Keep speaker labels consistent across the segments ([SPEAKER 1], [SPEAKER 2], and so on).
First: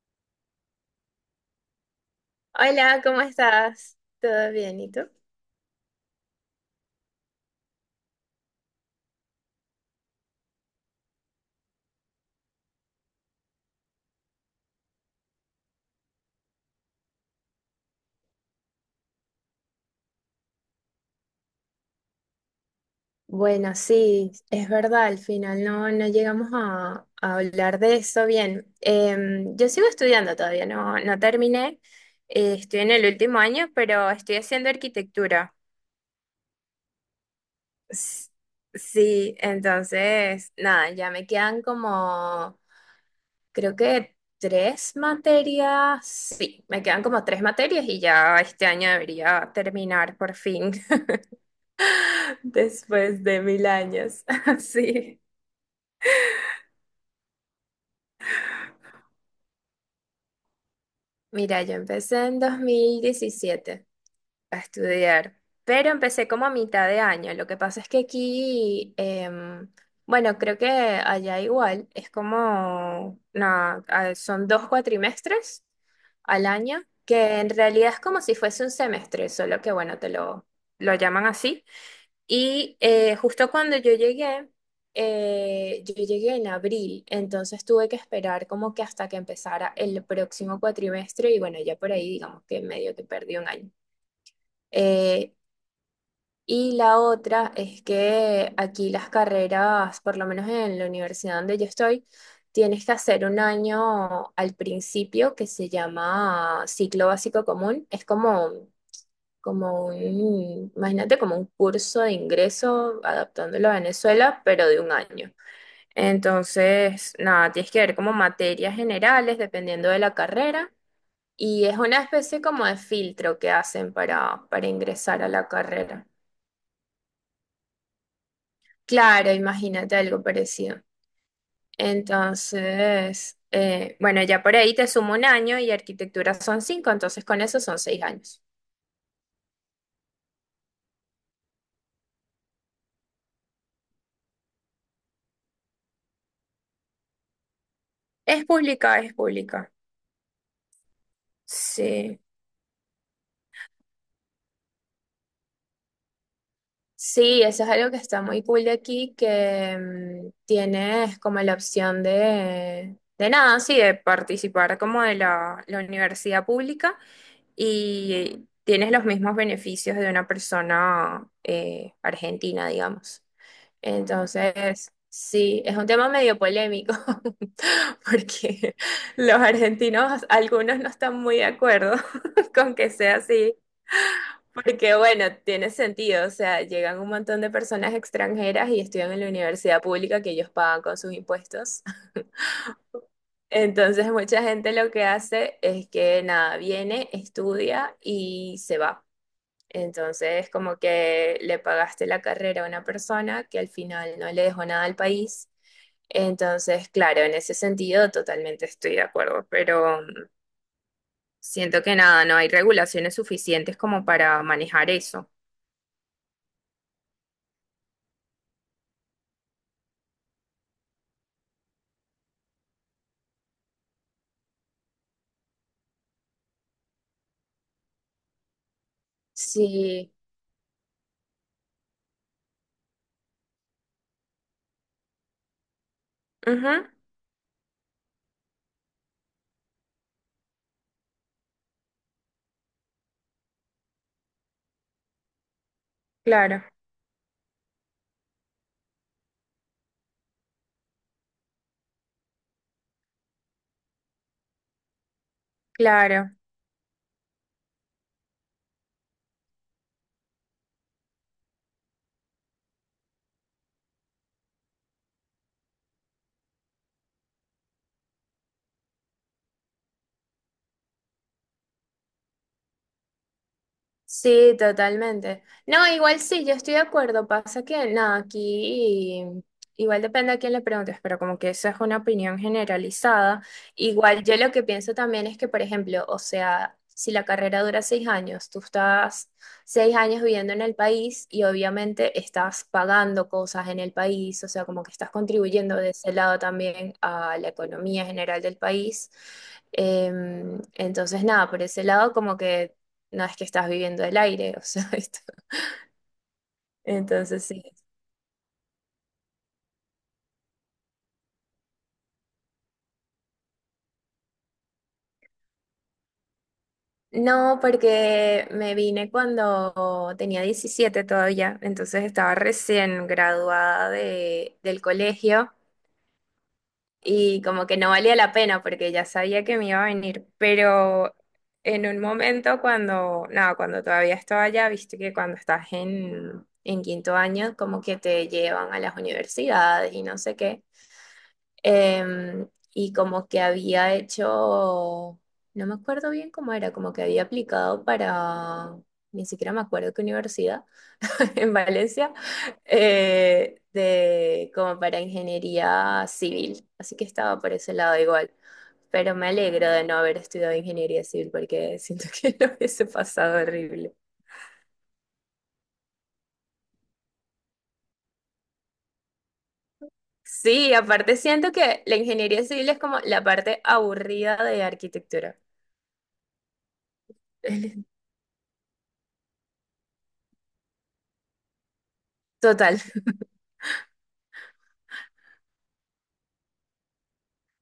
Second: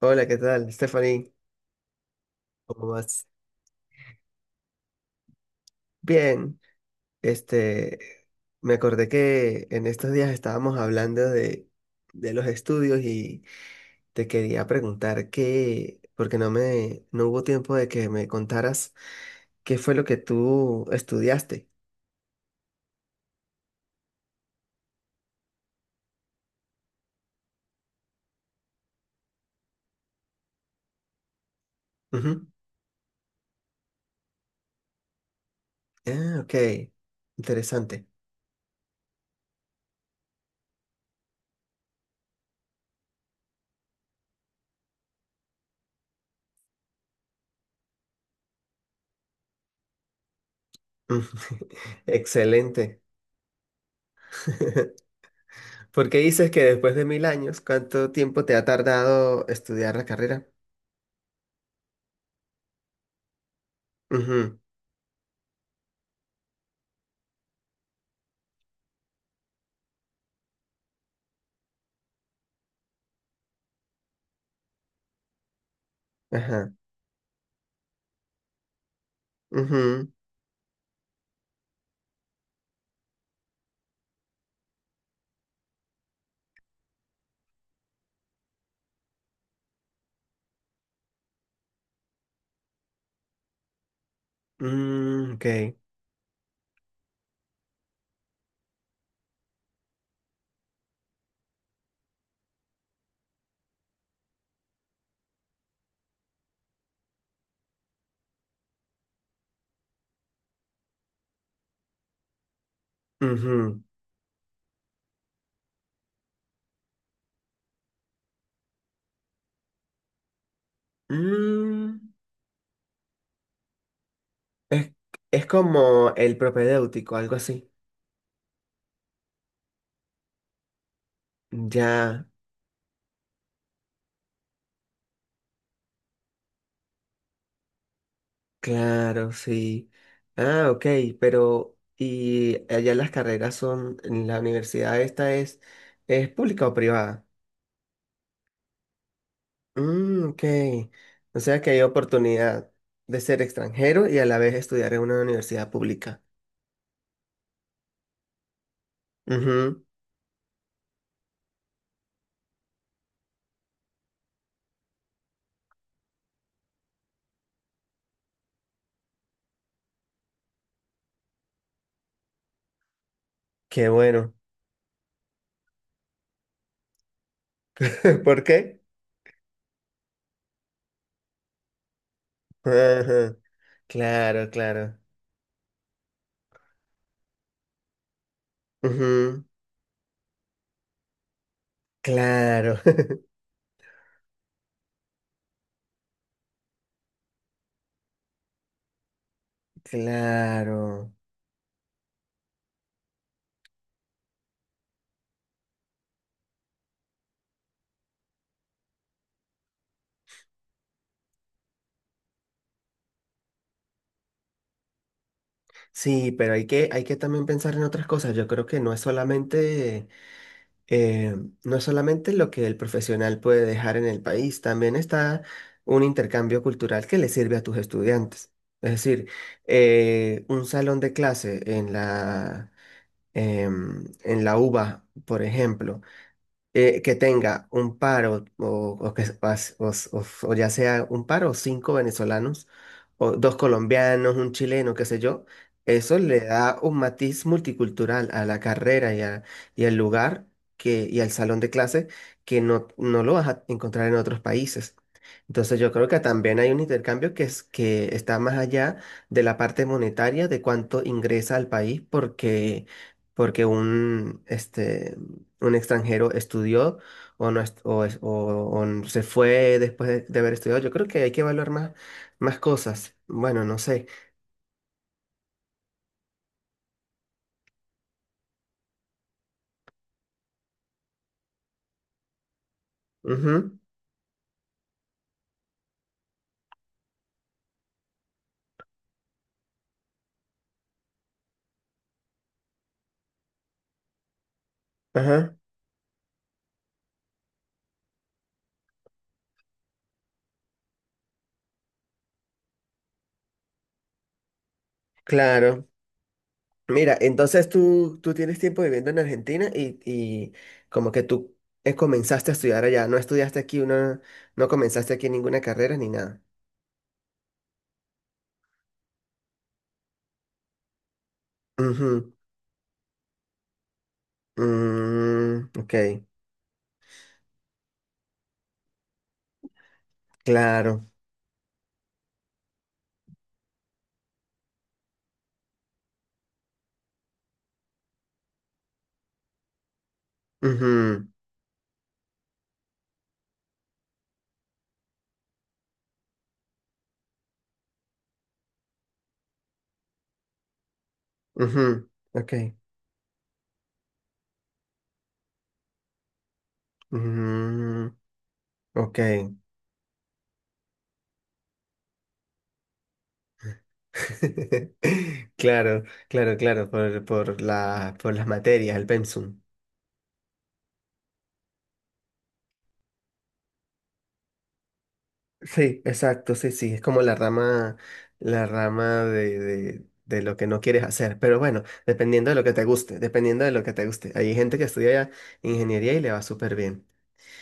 [SPEAKER 1] Hola, ¿qué tal, Stephanie? ¿Cómo
[SPEAKER 2] Hola, ¿cómo
[SPEAKER 1] vas?
[SPEAKER 2] estás? ¿Todo bien? ¿Y tú?
[SPEAKER 1] Bien, este, me acordé que en estos días estábamos hablando de los estudios y te quería preguntar qué, porque no hubo tiempo de que me contaras qué fue lo que tú estudiaste.
[SPEAKER 2] Bueno, sí, es verdad, al final no, no llegamos a hablar de eso bien. Yo sigo estudiando todavía, no, no terminé.
[SPEAKER 1] Ujú.
[SPEAKER 2] Estoy en el último año, pero estoy haciendo arquitectura.
[SPEAKER 1] Ah, ok, interesante.
[SPEAKER 2] S- Sí, entonces, nada, ya me quedan como, creo que tres materias. Sí, me quedan como tres materias y ya este año debería terminar por fin.
[SPEAKER 1] Ujú. Excelente.
[SPEAKER 2] Después de mil años. Sí.
[SPEAKER 1] ¿Por qué dices que después de mil años, cuánto tiempo te ha tardado estudiar la carrera?
[SPEAKER 2] Mira, yo empecé en 2017
[SPEAKER 1] Ujú.
[SPEAKER 2] a estudiar, pero empecé como a mitad de año. Lo que pasa es que aquí, bueno, creo que allá igual, es como, no, son 2 cuatrimestres al
[SPEAKER 1] Ajá.
[SPEAKER 2] año, que en realidad es como si fuese un semestre, solo que bueno, te
[SPEAKER 1] Ujú.
[SPEAKER 2] lo llaman así. Y justo cuando yo llegué en abril, entonces tuve que esperar como que hasta que empezara el próximo cuatrimestre y bueno, ya por ahí digamos que medio que perdí un año.
[SPEAKER 1] Mm,
[SPEAKER 2] Eh,
[SPEAKER 1] ok.
[SPEAKER 2] y la otra es que aquí las carreras, por lo menos en la universidad donde yo estoy, tienes que hacer un año al principio que se llama ciclo básico común. Es como imagínate como un curso de ingreso adaptándolo a
[SPEAKER 1] Ujú.
[SPEAKER 2] Venezuela, pero de un año. Entonces, nada, tienes que ver como materias generales dependiendo de la carrera y es
[SPEAKER 1] Mm,
[SPEAKER 2] una especie como de filtro que hacen para
[SPEAKER 1] es,
[SPEAKER 2] ingresar a
[SPEAKER 1] es
[SPEAKER 2] la carrera.
[SPEAKER 1] como el propedéutico, algo así.
[SPEAKER 2] Claro, imagínate algo parecido.
[SPEAKER 1] Ya,
[SPEAKER 2] Entonces, bueno, ya por ahí te sumo un año y arquitectura son 5, entonces con eso son 6 años.
[SPEAKER 1] claro, sí. Ah, ok, pero ¿y allá las carreras son, en la universidad es pública o privada?
[SPEAKER 2] Es pública, es pública.
[SPEAKER 1] Mm, ok. O sea que hay
[SPEAKER 2] Sí.
[SPEAKER 1] oportunidad de ser extranjero y a la vez estudiar en una universidad pública.
[SPEAKER 2] Sí, eso es algo que está muy cool de aquí, que
[SPEAKER 1] Ujú.
[SPEAKER 2] tienes como la opción de nada, sí, de participar como de la universidad pública y tienes los mismos beneficios de una persona argentina, digamos. Ah,
[SPEAKER 1] Qué bueno.
[SPEAKER 2] entonces, sí, es un tema medio polémico
[SPEAKER 1] ¿Por
[SPEAKER 2] porque
[SPEAKER 1] qué?
[SPEAKER 2] los argentinos, algunos no están muy de acuerdo con que sea
[SPEAKER 1] Ajá,
[SPEAKER 2] así
[SPEAKER 1] claro,
[SPEAKER 2] porque
[SPEAKER 1] claro.
[SPEAKER 2] bueno, tiene sentido, o sea, llegan un montón de personas extranjeras y estudian en la universidad pública que ellos pagan con sus impuestos.
[SPEAKER 1] Claro,
[SPEAKER 2] Entonces, mucha gente lo que hace es que nada, viene, estudia y se va. Entonces, como
[SPEAKER 1] claro.
[SPEAKER 2] que le pagaste la carrera a una persona que al final no le dejó nada al país. Entonces, claro, en ese sentido totalmente estoy de acuerdo, pero siento que nada, no hay regulaciones suficientes como para manejar eso.
[SPEAKER 1] Sí, pero hay que también pensar en otras cosas. Yo creo que eh, no es solamente lo que el profesional puede dejar en el país, también está un intercambio cultural que le sirve a tus estudiantes. Es decir,
[SPEAKER 2] Sí.
[SPEAKER 1] un salón de clase en en la UBA, por ejemplo.
[SPEAKER 2] Ujú.
[SPEAKER 1] Que tenga un par o que, pas- o, s- o s- o ya sea un par o cinco venezolanos, o dos colombianos, un chileno, qué sé yo, eso le
[SPEAKER 2] Claro,
[SPEAKER 1] da un matiz multicultural a la carrera, y al lugar y al salón de clase que no lo vas a encontrar en otros países. Entonces yo creo que
[SPEAKER 2] claro.
[SPEAKER 1] también hay un intercambio que está más allá de la parte monetaria de cuánto ingresa al país porque un extranjero estudió o no est- o, es- o se fue después de haber estudiado. Yo creo que hay que evaluar más cosas. Bueno, no sé.
[SPEAKER 2] Sí, totalmente. No, igual sí, yo estoy de acuerdo. Pasa que, nada, aquí igual depende a quién le preguntes, pero como que eso es una opinión generalizada.
[SPEAKER 1] Ujú,
[SPEAKER 2] Igual yo lo que pienso también es que, por ejemplo, o sea, si la carrera dura 6 años, tú estás 6 años viviendo en el país y obviamente estás pagando cosas en el país, o sea, como que estás
[SPEAKER 1] ajá,
[SPEAKER 2] contribuyendo de ese lado también a la economía general del país. Entonces, nada, por ese lado como que no es que estás viviendo el aire, o sea, esto.
[SPEAKER 1] claro. Mira,
[SPEAKER 2] Entonces sí.
[SPEAKER 1] entonces tú tienes tiempo viviendo en Argentina y como que tú comenzaste a estudiar allá, no estudiaste no comenzaste aquí ninguna carrera ni nada.
[SPEAKER 2] No, porque me vine cuando tenía 17 todavía, entonces estaba recién graduada
[SPEAKER 1] Ujú,
[SPEAKER 2] del colegio
[SPEAKER 1] mm, ok,
[SPEAKER 2] y como que no valía la pena porque ya sabía que me iba a venir,
[SPEAKER 1] claro.
[SPEAKER 2] pero en un momento cuando, no, cuando todavía estaba allá, viste que cuando estás en, quinto año como que te llevan a las universidades y no sé qué.
[SPEAKER 1] Ujú,
[SPEAKER 2] Em, y como que había hecho, no me acuerdo bien cómo era, como que había aplicado para, ni siquiera me acuerdo qué universidad, en
[SPEAKER 1] ujú,
[SPEAKER 2] Valencia,
[SPEAKER 1] ok.
[SPEAKER 2] como para ingeniería civil. Así que estaba por ese lado
[SPEAKER 1] Ujú,
[SPEAKER 2] igual. Pero
[SPEAKER 1] ok.
[SPEAKER 2] me alegro de no haber estudiado ingeniería civil porque siento que lo hubiese pasado horrible.
[SPEAKER 1] Claro, claro, claro, por por las materias, el pensum.
[SPEAKER 2] Sí, aparte siento que la ingeniería civil es como la parte aburrida de arquitectura.
[SPEAKER 1] Sí, exacto, sí, sí, es como la la rama de lo que no quieres hacer, pero bueno, dependiendo de lo que
[SPEAKER 2] Total.
[SPEAKER 1] te guste, dependiendo de lo que te guste. Hay gente que estudia ingeniería y le va súper bien.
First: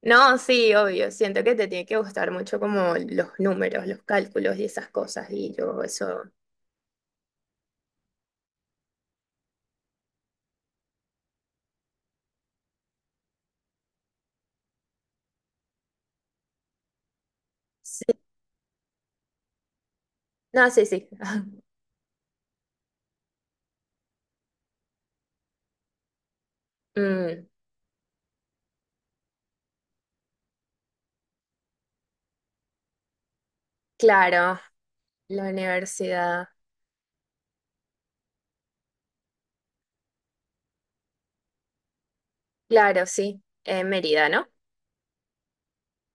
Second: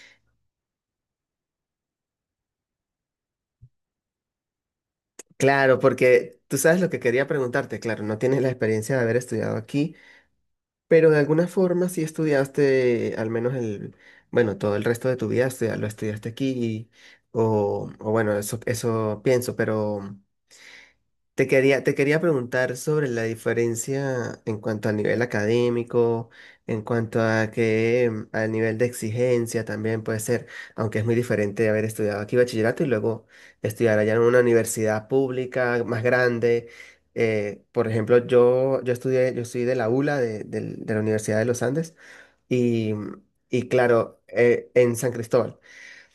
[SPEAKER 2] No, sí, obvio. Siento que te tiene que gustar mucho como los números, los cálculos y esas cosas. Y
[SPEAKER 1] Claro,
[SPEAKER 2] yo eso...
[SPEAKER 1] porque tú sabes lo que quería preguntarte, claro, no tienes la experiencia de haber estudiado aquí. Pero de alguna forma sí estudiaste, al menos bueno, todo el resto de tu vida, o sea, lo estudiaste aquí, o
[SPEAKER 2] Sí.
[SPEAKER 1] bueno, eso pienso, pero
[SPEAKER 2] No, sí, sí.
[SPEAKER 1] te quería preguntar sobre la diferencia en cuanto a nivel académico, en cuanto
[SPEAKER 2] Mm,
[SPEAKER 1] a que mm, al nivel de exigencia también puede ser, aunque es muy diferente haber estudiado aquí bachillerato y luego estudiar allá en una
[SPEAKER 2] claro,
[SPEAKER 1] universidad
[SPEAKER 2] la
[SPEAKER 1] pública más
[SPEAKER 2] universidad.
[SPEAKER 1] grande. Por ejemplo, yo estudié, yo soy de la ULA, de la Universidad de los Andes, y,
[SPEAKER 2] Claro,
[SPEAKER 1] mm,
[SPEAKER 2] sí.
[SPEAKER 1] y
[SPEAKER 2] En
[SPEAKER 1] claro,
[SPEAKER 2] Mérida, ¿no?
[SPEAKER 1] en San Cristóbal.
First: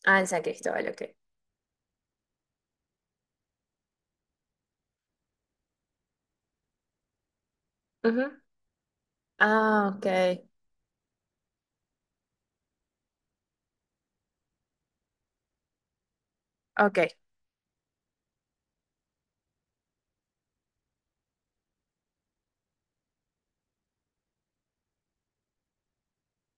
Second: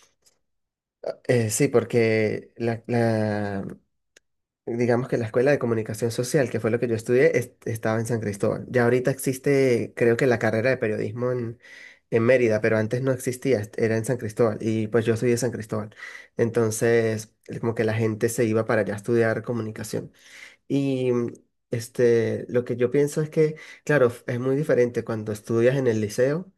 [SPEAKER 2] Ah, en San Cristóbal, ok.
[SPEAKER 1] Sí, porque digamos que la escuela de comunicación social, que fue lo que yo estudié, estaba en San
[SPEAKER 2] Ujú.
[SPEAKER 1] Cristóbal. Ya ahorita
[SPEAKER 2] Ah,
[SPEAKER 1] existe,
[SPEAKER 2] ok.
[SPEAKER 1] creo que la carrera de periodismo en Mérida, pero antes no existía, era en San Cristóbal. Y pues yo soy de San Cristóbal.
[SPEAKER 2] Ok,
[SPEAKER 1] Entonces, como que la gente se iba para allá a estudiar comunicación. Y mm, este, lo que yo pienso es claro, es muy diferente cuando estudias en el liceo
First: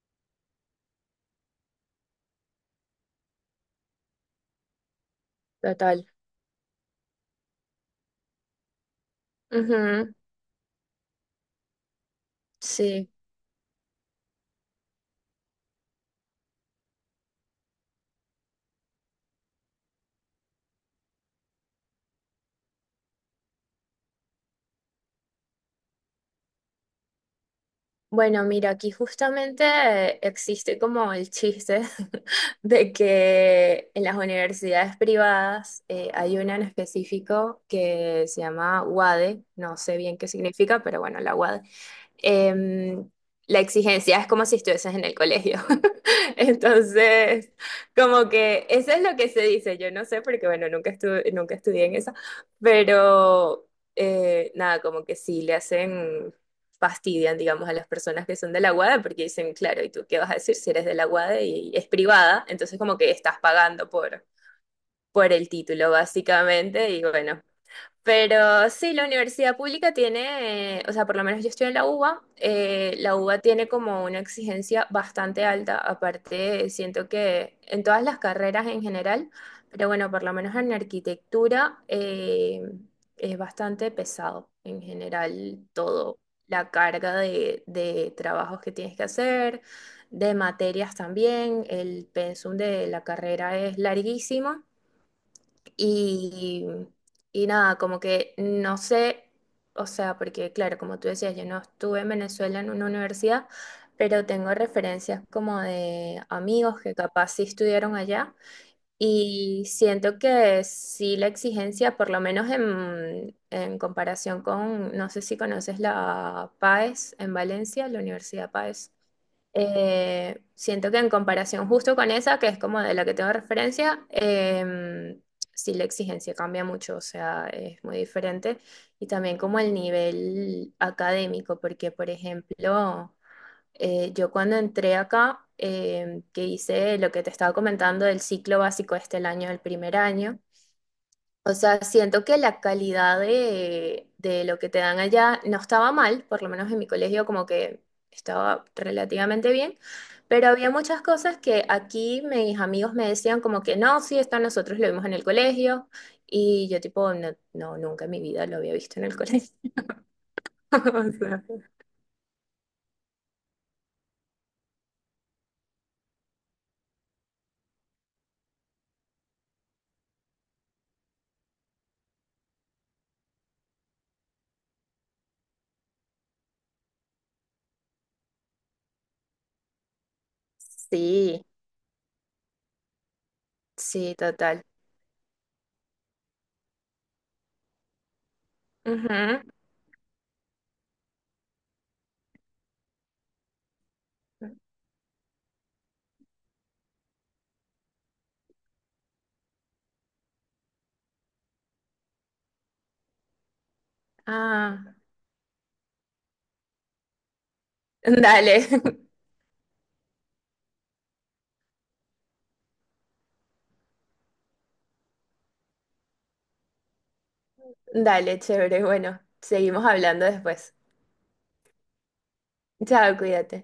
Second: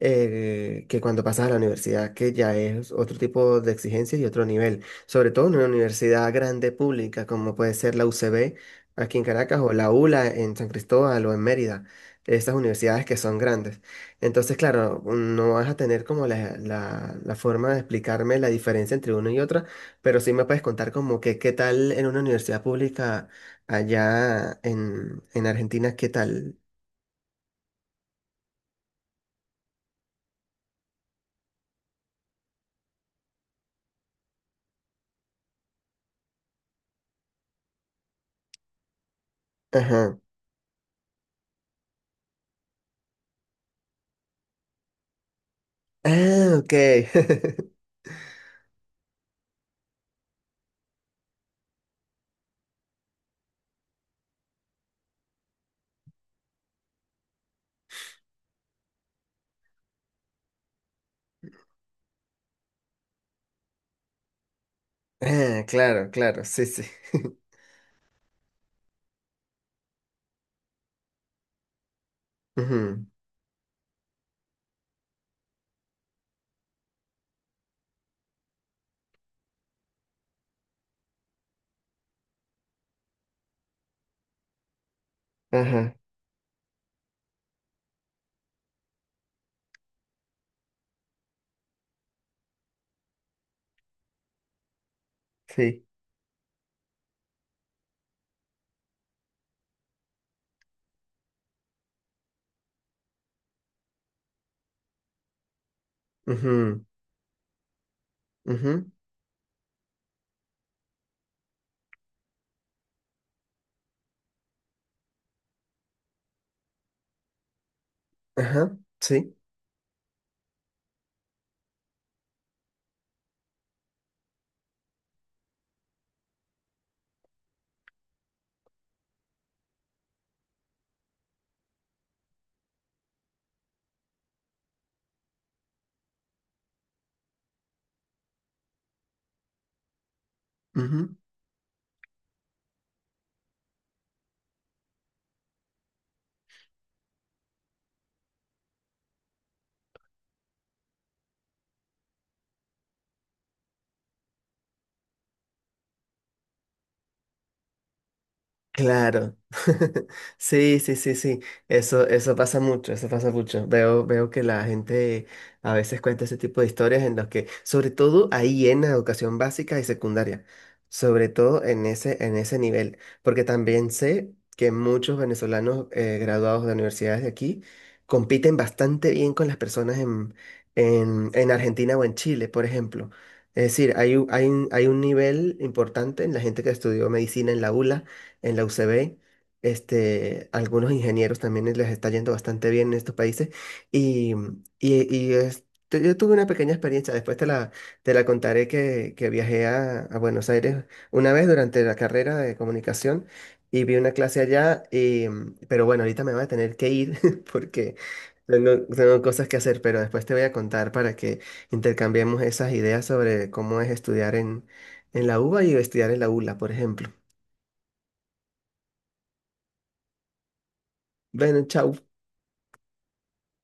[SPEAKER 1] que cuando pasas a la universidad, que ya es otro tipo de exigencias y otro nivel, sobre todo en una
[SPEAKER 2] total.
[SPEAKER 1] universidad grande pública como puede ser la UCB aquí en Caracas o la
[SPEAKER 2] Ujú.
[SPEAKER 1] ULA en San Cristóbal o en Mérida, estas universidades
[SPEAKER 2] Sí.
[SPEAKER 1] que son grandes. Entonces, claro, no vas a tener como la forma de explicarme la diferencia entre una y otra, pero sí me puedes contar como que qué tal en una universidad pública allá en Argentina, qué tal.
[SPEAKER 2] Bueno, mira, aquí justamente existe como el chiste de que en las universidades privadas hay una en específico que se llama UADE, no sé bien
[SPEAKER 1] Ajá.
[SPEAKER 2] qué significa, pero bueno, la UADE, em, la exigencia es como si estuvieses en el colegio.
[SPEAKER 1] Ah, ok.
[SPEAKER 2] Entonces, como que eso es lo que se dice. Yo no sé porque, bueno, nunca estuve, nunca estudié en esa, pero nada, como que sí le hacen, fastidian, digamos, a las personas que son de la UADE porque dicen, claro, ¿y tú qué vas a decir si eres de la UADE y es privada? Entonces, como que estás pagando por, el
[SPEAKER 1] Ah,
[SPEAKER 2] título,
[SPEAKER 1] claro, claro, sí, sí.
[SPEAKER 2] básicamente, y bueno, pero sí, la universidad pública tiene, o sea, por lo menos yo estoy en
[SPEAKER 1] Ujú,
[SPEAKER 2] la UBA tiene como una exigencia bastante alta, aparte siento que en todas las carreras en general, pero bueno, por lo menos en arquitectura es bastante pesado en general
[SPEAKER 1] ajá,
[SPEAKER 2] todo, la carga de trabajos que tienes que hacer, de materias también, el pensum de la carrera es larguísimo.
[SPEAKER 1] sí.
[SPEAKER 2] Y, y nada, como que no sé, o sea, porque claro, como tú decías, yo no estuve en Venezuela en una universidad, pero tengo referencias como de amigos
[SPEAKER 1] Ujú,
[SPEAKER 2] que capaz sí estudiaron allá
[SPEAKER 1] ujú,
[SPEAKER 2] y siento que sí la exigencia, por lo menos en, comparación con, no sé si conoces la PAES en Valencia, la Universidad
[SPEAKER 1] ajá,
[SPEAKER 2] PAES,
[SPEAKER 1] sí.
[SPEAKER 2] siento que en comparación justo con esa, que es como de la que tengo referencia, sí la exigencia cambia mucho, o sea, es muy diferente. Y también como el nivel académico, porque por ejemplo... Yo cuando entré acá, que hice lo que te estaba comentando del ciclo básico este el año, el primer año, o sea, siento que la calidad de, lo que te dan allá no estaba mal, por lo menos en mi colegio como que estaba relativamente bien, pero había muchas cosas que aquí mis amigos me decían como que no, sí, esto nosotros lo vimos en el colegio, y yo tipo, no, no, nunca en mi vida lo había visto en el
[SPEAKER 1] Claro.
[SPEAKER 2] colegio.
[SPEAKER 1] Sí, sí,
[SPEAKER 2] O
[SPEAKER 1] sí, sí.
[SPEAKER 2] sea,
[SPEAKER 1] Eso pasa mucho, eso pasa mucho. Veo, veo que la gente a veces cuenta ese tipo de historias en las que, sobre todo ahí en la educación básica y secundaria, sobre todo en en ese nivel, porque también sé que muchos venezolanos graduados de universidades de aquí compiten bastante bien con las personas
[SPEAKER 2] sí,
[SPEAKER 1] en Argentina o en Chile, por ejemplo. Es decir,
[SPEAKER 2] sí, total.
[SPEAKER 1] hay un nivel importante en la gente que estudió medicina en la ULA en la UCB.
[SPEAKER 2] Ujú.
[SPEAKER 1] Este, algunos ingenieros también les está yendo bastante bien en estos países. Y, y este, yo tuve una pequeña experiencia, después te la contaré que viajé a Buenos Aires una vez durante la carrera de comunicación y vi una clase allá.
[SPEAKER 2] Ah,
[SPEAKER 1] Y, mm, pero bueno, ahorita me voy a tener que ir porque
[SPEAKER 2] dale,
[SPEAKER 1] tengo cosas que hacer, pero después te voy a contar para que intercambiemos esas ideas sobre cómo es estudiar en la UBA y estudiar en la ULA, por ejemplo.
[SPEAKER 2] dale, chévere. Bueno, seguimos hablando después.
[SPEAKER 1] Bueno, chau.
[SPEAKER 2] Chao, cuídate.